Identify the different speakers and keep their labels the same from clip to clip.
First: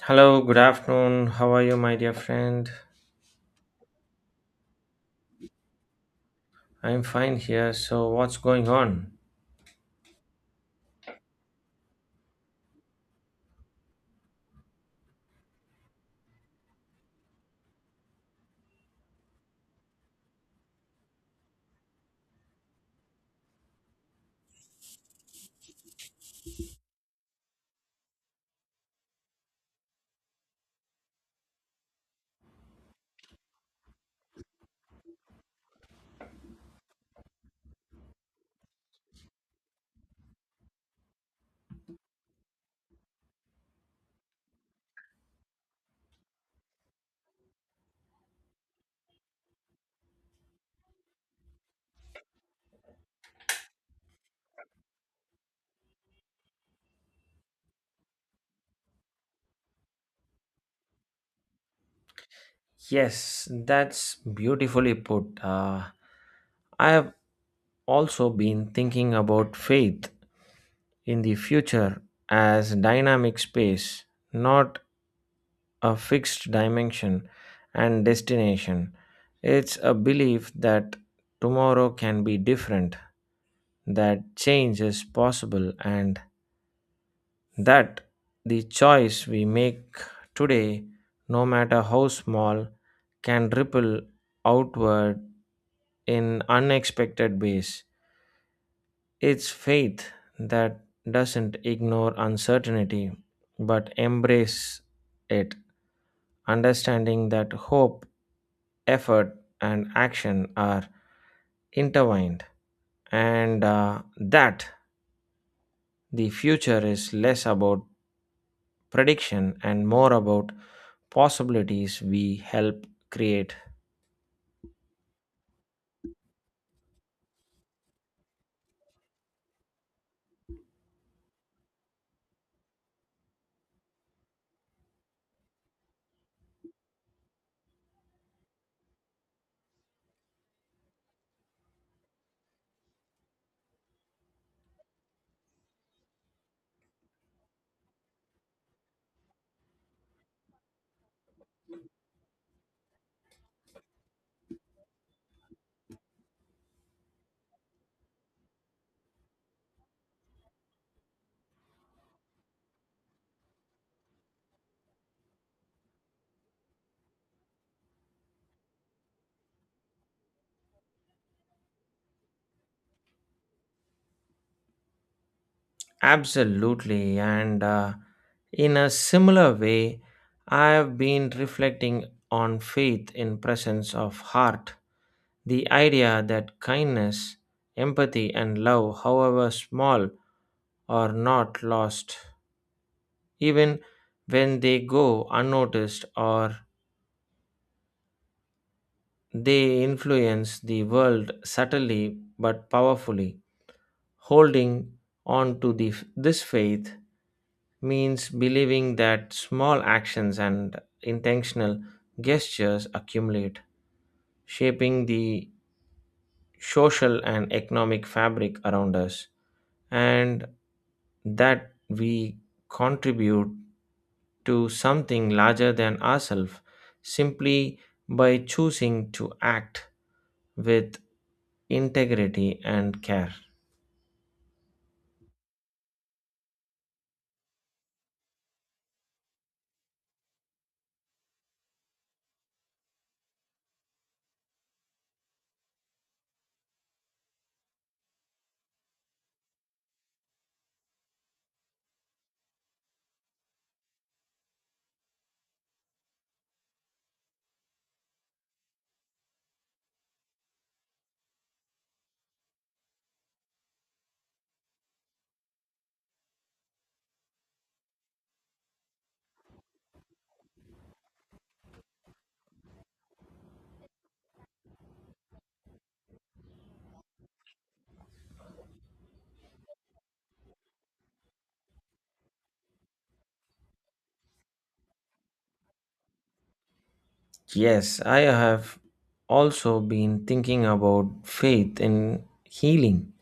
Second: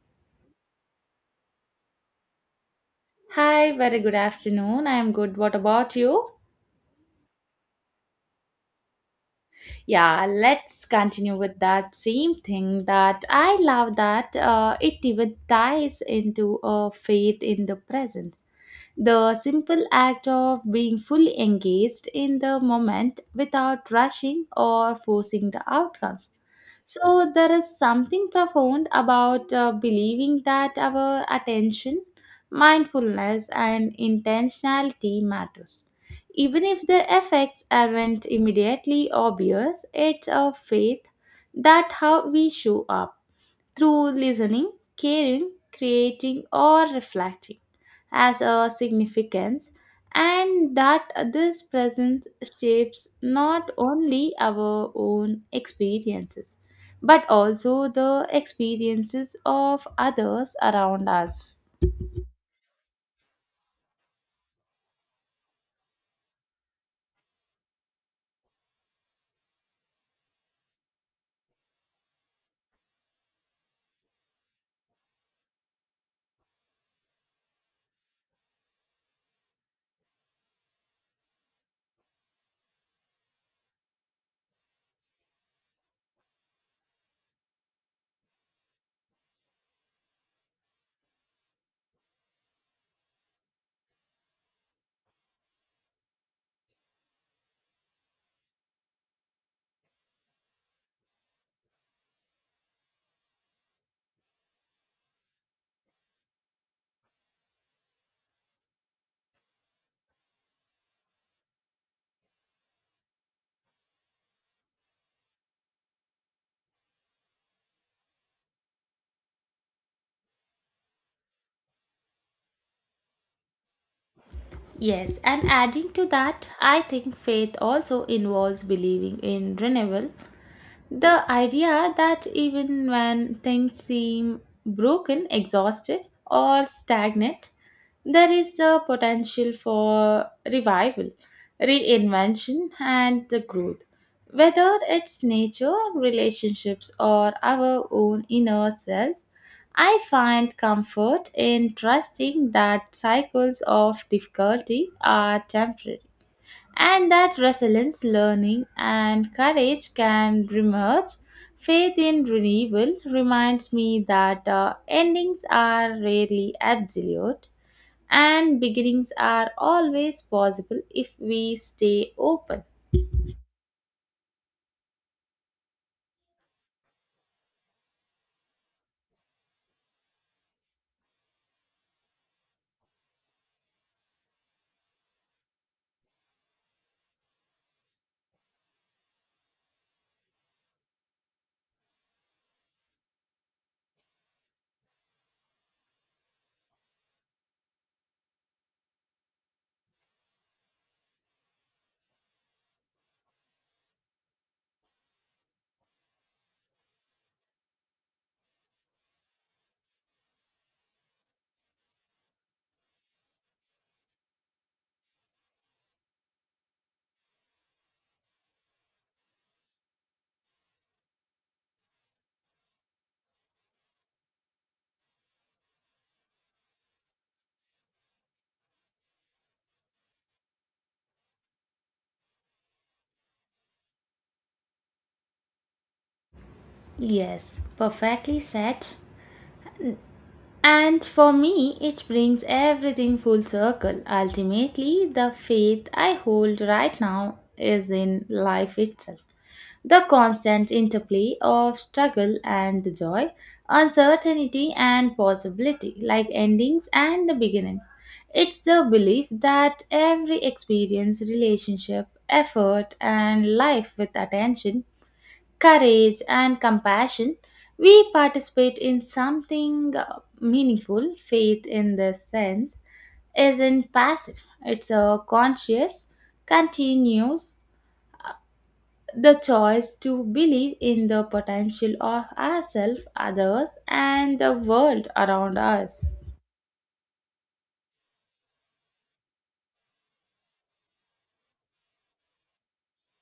Speaker 1: Hello, good afternoon. How are you, my dear friend?
Speaker 2: Hi, very good afternoon. I am good. What about you?
Speaker 1: I'm fine here. So, what's going on?
Speaker 2: Yeah, let's continue with that same thing that I love that it even ties into a faith in the presence. The simple act of being fully engaged in the moment without rushing or forcing the outcomes. So, there is something profound about believing that our attention, mindfulness, and intentionality matters. Even if the effects aren't immediately obvious, it's a faith that how we show up through listening, caring, creating, or reflecting as a significance, and that this presence shapes not only our own experiences but also the experiences of others around us.
Speaker 1: Yes, that's beautifully put. I have also been thinking about faith in the future as dynamic space, not a fixed dimension and destination. It's a belief that tomorrow can be different, that change is possible, and that the choice we make today, no matter how small, can ripple outward in unexpected ways. It's faith that doesn't ignore uncertainty but embrace it, understanding that hope, effort, and action are intertwined, and that the future is less about prediction and more about possibilities we help create.
Speaker 2: Yes, and adding to that, I think faith also involves believing in renewal. The idea that even when things seem broken, exhausted, or stagnant, there is the potential for revival, reinvention, and the growth. Whether it's nature, relationships, or our own inner selves, I find comfort in trusting that cycles of difficulty are temporary and that resilience, learning, and courage can remerge. Faith in renewal reminds me that endings are rarely absolute and beginnings are always possible if we stay open.
Speaker 1: Absolutely. And in a similar way, I have been reflecting on faith in presence of heart. The idea that kindness, empathy, and love, however small, are not lost, even when they go unnoticed or they influence the world subtly but powerfully. Holding on to this faith means believing that small actions and intentional gestures accumulate, shaping the social and economic fabric around us, and that we contribute to something larger than ourselves simply by choosing to act with integrity and care.
Speaker 2: Yes, perfectly said. And for me, it brings everything full circle. Ultimately, the faith I hold right now is in life itself. The constant interplay of struggle and the joy, uncertainty and possibility, like endings and the beginnings. It's the belief that every experience, relationship, effort, and life with attention, courage, and compassion, we participate in something meaningful. Faith, in this sense, isn't passive, it's a conscious, continuous the choice to believe in the potential of ourselves, others, and the world around us.
Speaker 1: Yes, I have also been thinking about faith in healing,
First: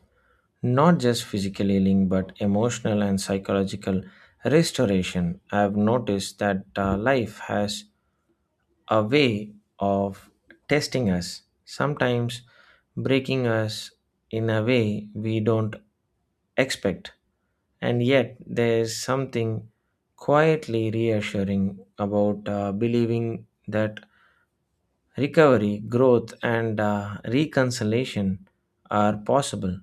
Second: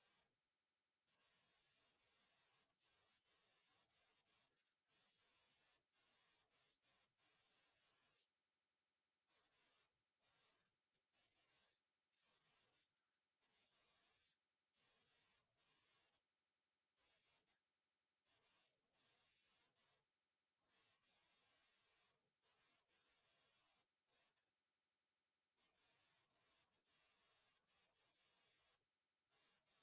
Speaker 1: not just physical healing, but emotional and psychological restoration. I have noticed that life has a way of testing us, sometimes breaking us in a way we don't expect. And yet, there's something quietly reassuring about believing that recovery, growth, and reconciliation are possible.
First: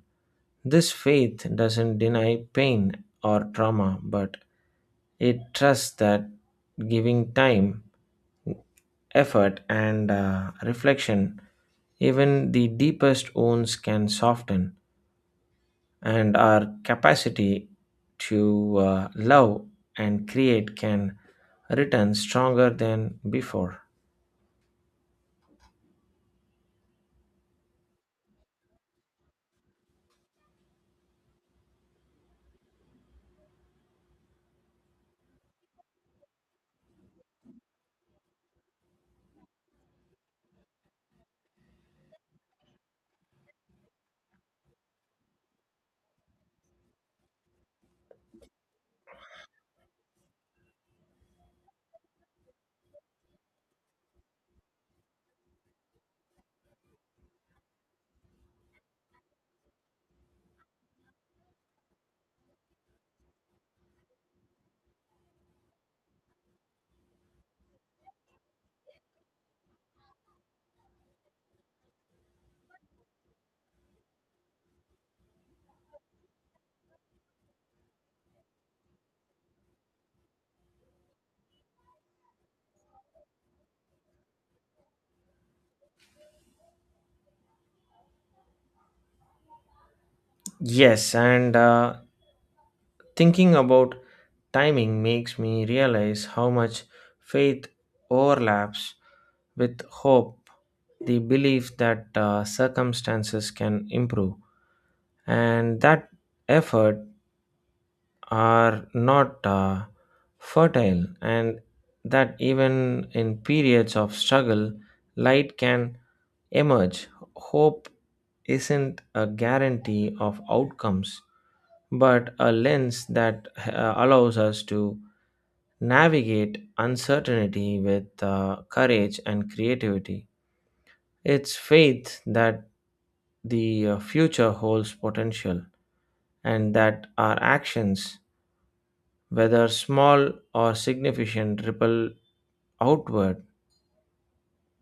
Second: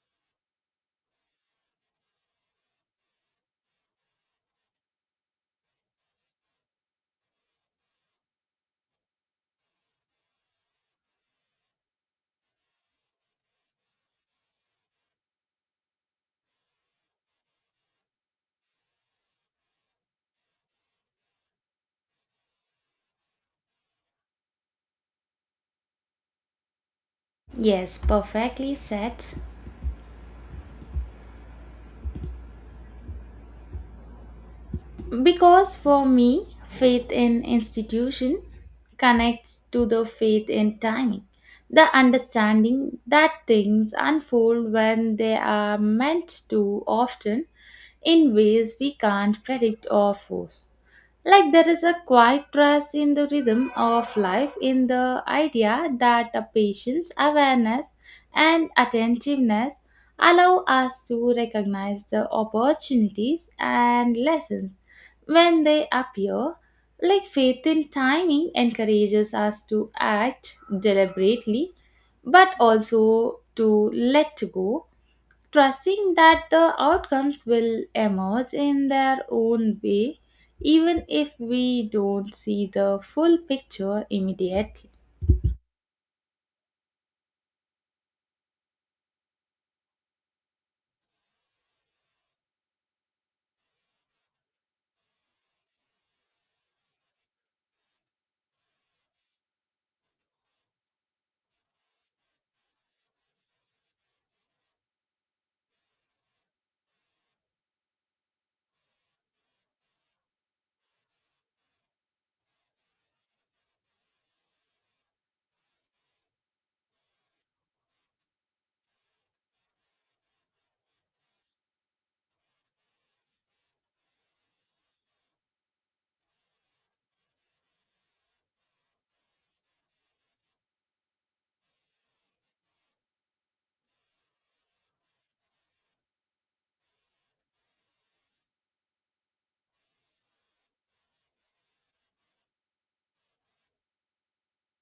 Speaker 1: This faith doesn't deny pain or trauma, but it trusts that giving time effort and reflection, even the deepest wounds can soften, and our capacity to love and create can return stronger than before.
Speaker 2: Yes, perfectly said. Because for me, faith in institution connects to the faith in timing, the understanding that things unfold when they are meant to, often in ways we can't predict or force. Like there is a quiet trust in the rhythm of life, in the idea that the patience, awareness, and attentiveness allow us to recognize the opportunities and lessons when they appear. Like faith in timing encourages us to act deliberately, but also to let go trusting that the outcomes will emerge in their own way, even if we don't see the full picture immediately.
Speaker 1: Yes, and thinking about timing makes me realize how much faith overlaps with hope, the belief that circumstances can improve, and that effort are not fertile, and that even in periods of struggle, light can emerge. Hope isn't a guarantee of outcomes, but a lens that allows us to navigate uncertainty with courage and creativity. It's faith that the future holds potential and that our actions whether small or significant, ripple outward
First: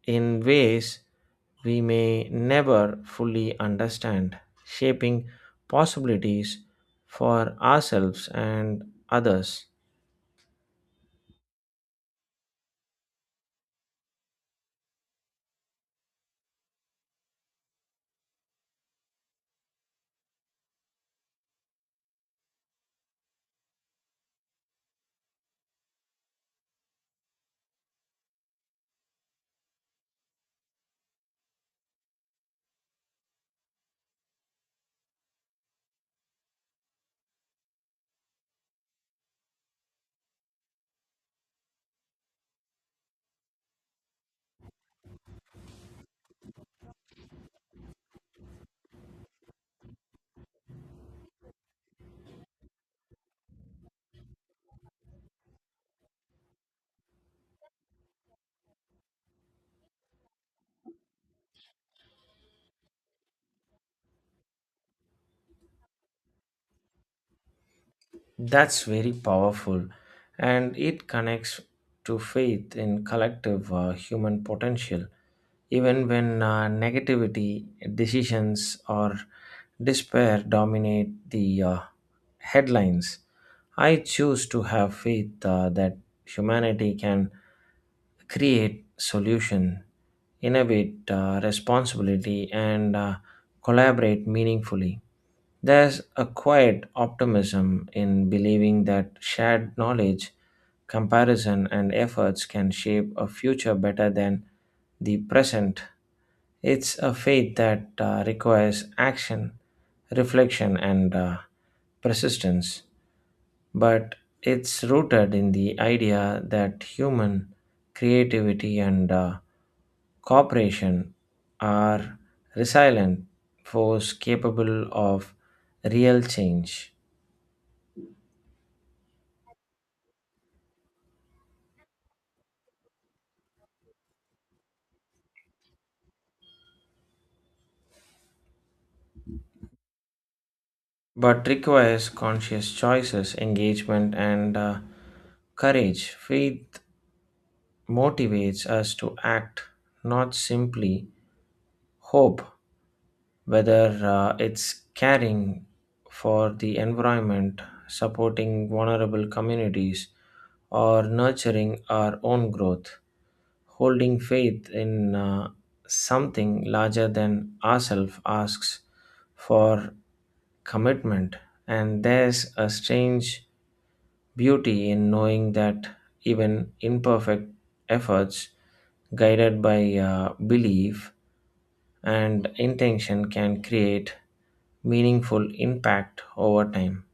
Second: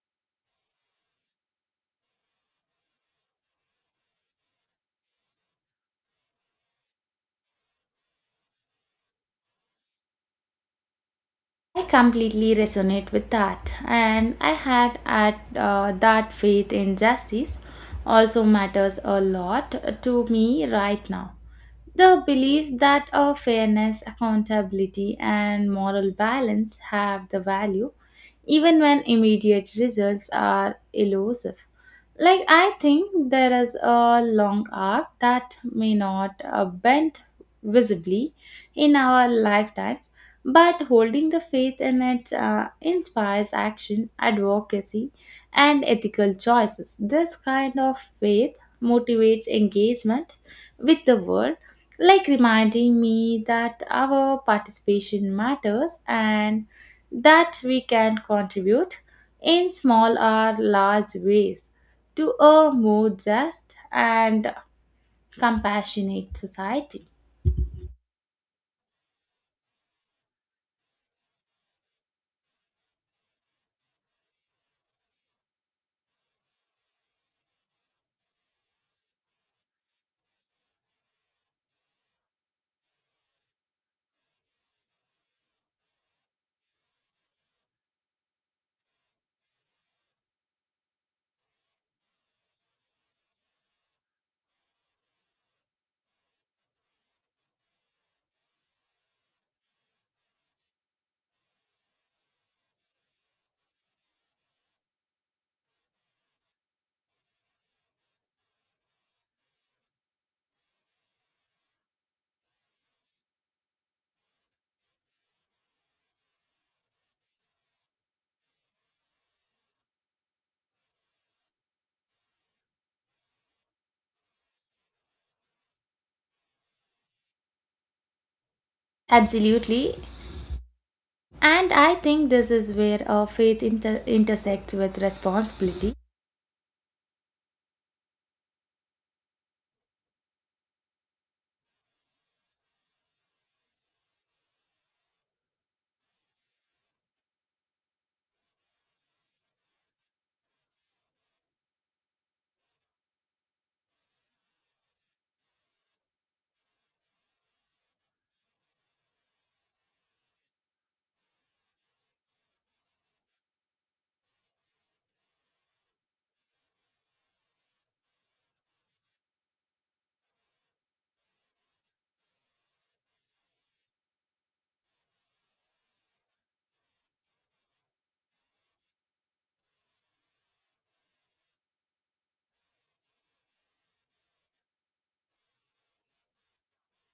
Speaker 1: in ways we may never fully understand, shaping possibilities for ourselves and others.
Speaker 2: I completely resonate with that, and I had at that faith in justice also matters a lot to me right now. The belief that a fairness, accountability, and moral balance have the value, even when immediate results are elusive. Like, I think there is a long arc that may not bend visibly in our lifetimes, but holding the faith in it inspires action, advocacy, and ethical choices. This kind of faith motivates engagement with the world, like reminding me that our participation matters and that we can contribute in small or large ways to a more just and compassionate society.
Speaker 1: That's very powerful, and it connects to faith in collective human potential, even when negativity, decisions, or despair dominate the headlines. I choose to have faith that humanity can create solution, innovate responsibility, and collaborate meaningfully. There's a quiet optimism in believing that shared knowledge, comparison, and efforts can shape a future better than the present. It's a faith that requires action, reflection, and persistence but it's rooted in the idea that human creativity and cooperation are resilient force capable of real change
Speaker 2: Absolutely. And I think this is where our intersects with responsibility.
Speaker 1: but requires conscious choices engagement and courage faith motivates us to act not simply hope whether it's caring for the environment, supporting vulnerable communities, or nurturing our own growth. Holding faith in something larger than ourselves asks for commitment, and there's a strange beauty in knowing that even imperfect efforts guided by belief and intention can create meaningful impact over time.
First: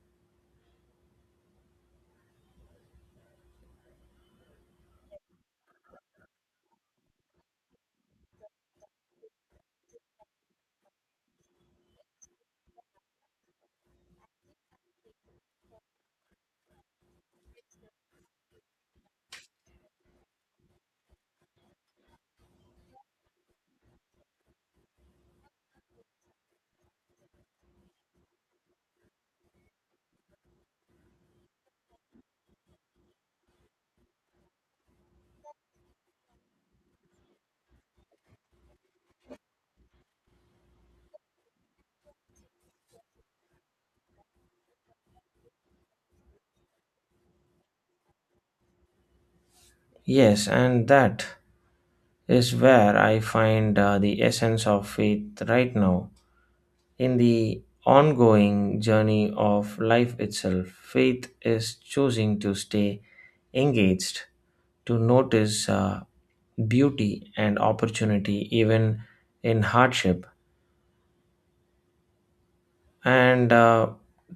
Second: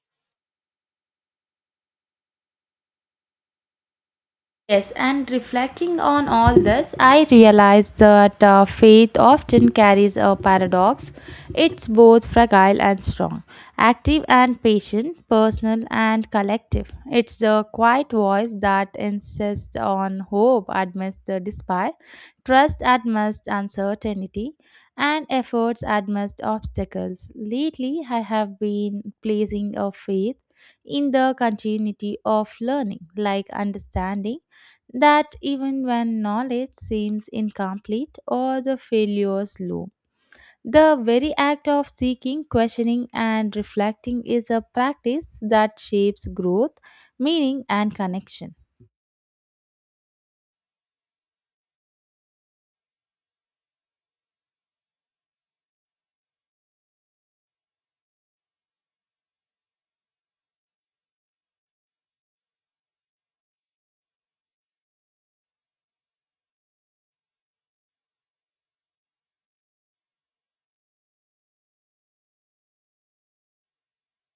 Speaker 2: Yes, and reflecting on all this, I realized that faith often carries a paradox. It's both fragile and strong, active and patient, personal and collective. It's the quiet voice that insists on hope amidst the despair, trust amidst uncertainty, and efforts amidst obstacles. Lately, I have been placing a faith in the continuity of learning, like understanding that even when knowledge seems incomplete or the failures loom. The very act of seeking, questioning, and reflecting is a practice that shapes growth, meaning, and connection.
Speaker 1: Yes, and that is where I find the essence of faith right now. In the ongoing journey of life itself, faith is choosing to stay engaged, to notice beauty and opportunity even in hardship, and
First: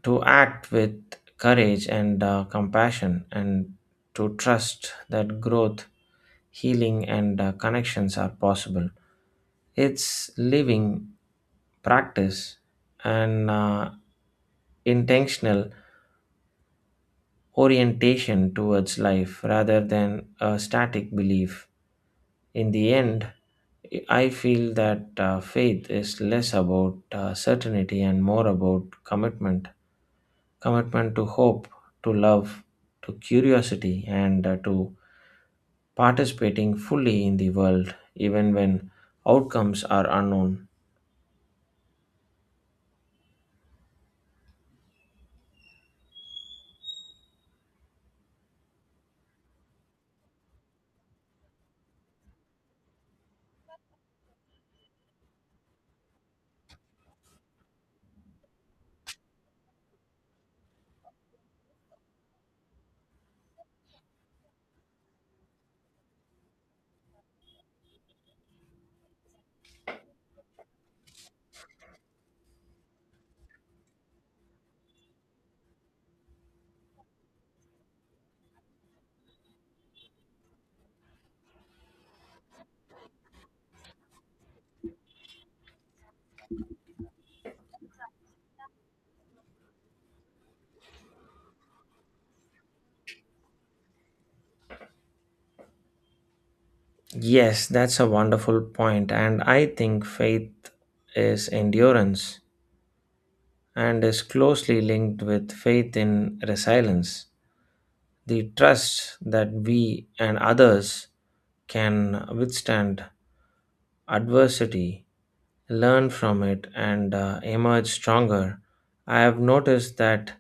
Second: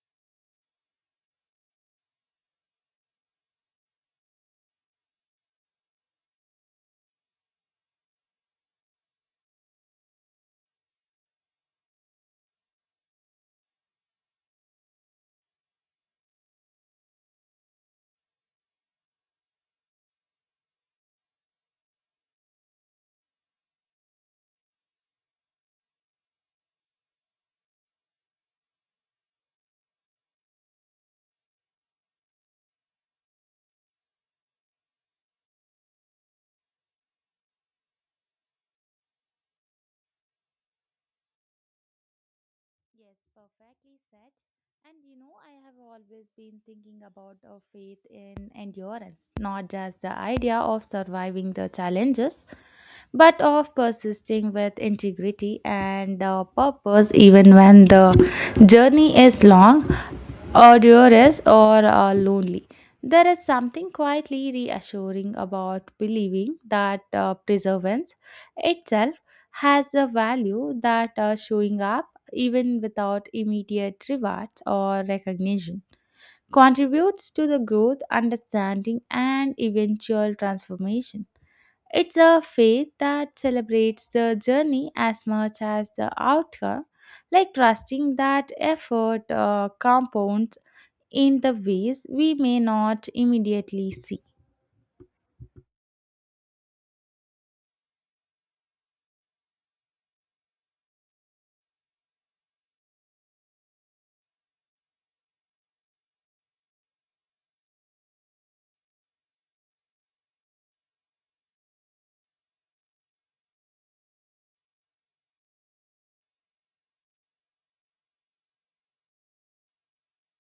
Speaker 1: to act with courage and compassion, and to trust that growth healing, and connections are possible. It's living practice and intentional orientation towards life rather than a static belief. In the end, I feel that faith is less about certainty and more about commitment commitment to hope, to love, to curiosity, and to participating fully in the world even when outcomes are unknown.
Speaker 2: Yes, perfectly said. And you know, I have always been thinking about our faith in endurance, not just the idea of surviving the challenges, but of persisting with integrity and purpose even when the journey is long or or are lonely. There is something quietly reassuring about believing that perseverance itself has a value that showing up even without immediate rewards or recognition contributes to the growth, understanding, and eventual transformation. It's a faith that celebrates the journey as much as the outcome, like trusting that effort compounds in the ways we may not immediately see.
Speaker 1: Yes, that's a wonderful point, and I think faith is endurance and is closely linked with faith in resilience. The trust that we and others can withstand adversity learn from it, and emerge stronger. I have noticed that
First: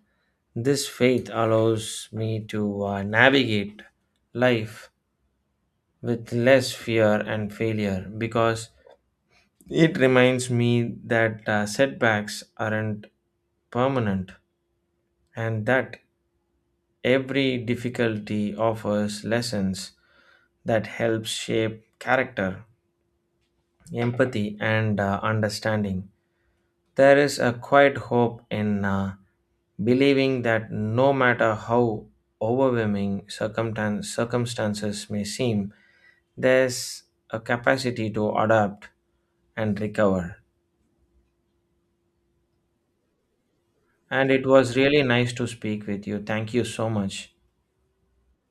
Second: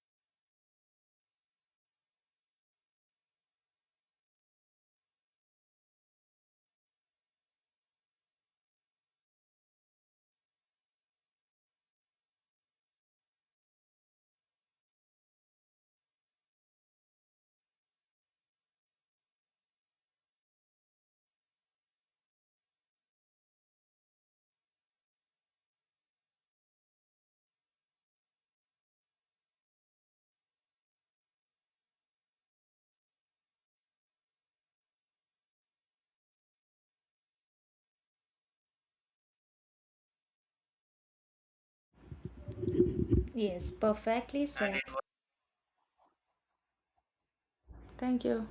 Speaker 1: this faith allows me to navigate life with less fear and failure because it reminds me that setbacks aren't permanent and that every difficulty offers lessons that help shape character, empathy, and understanding. There is a quiet hope in believing that no matter how overwhelming circumstances may seem, there's a capacity to adapt and recover.
Speaker 2: Yes,
Speaker 1: And it
Speaker 2: perfectly
Speaker 1: was
Speaker 2: said.
Speaker 1: really nice to speak with you. Thank you so much.
Speaker 2: Thank you.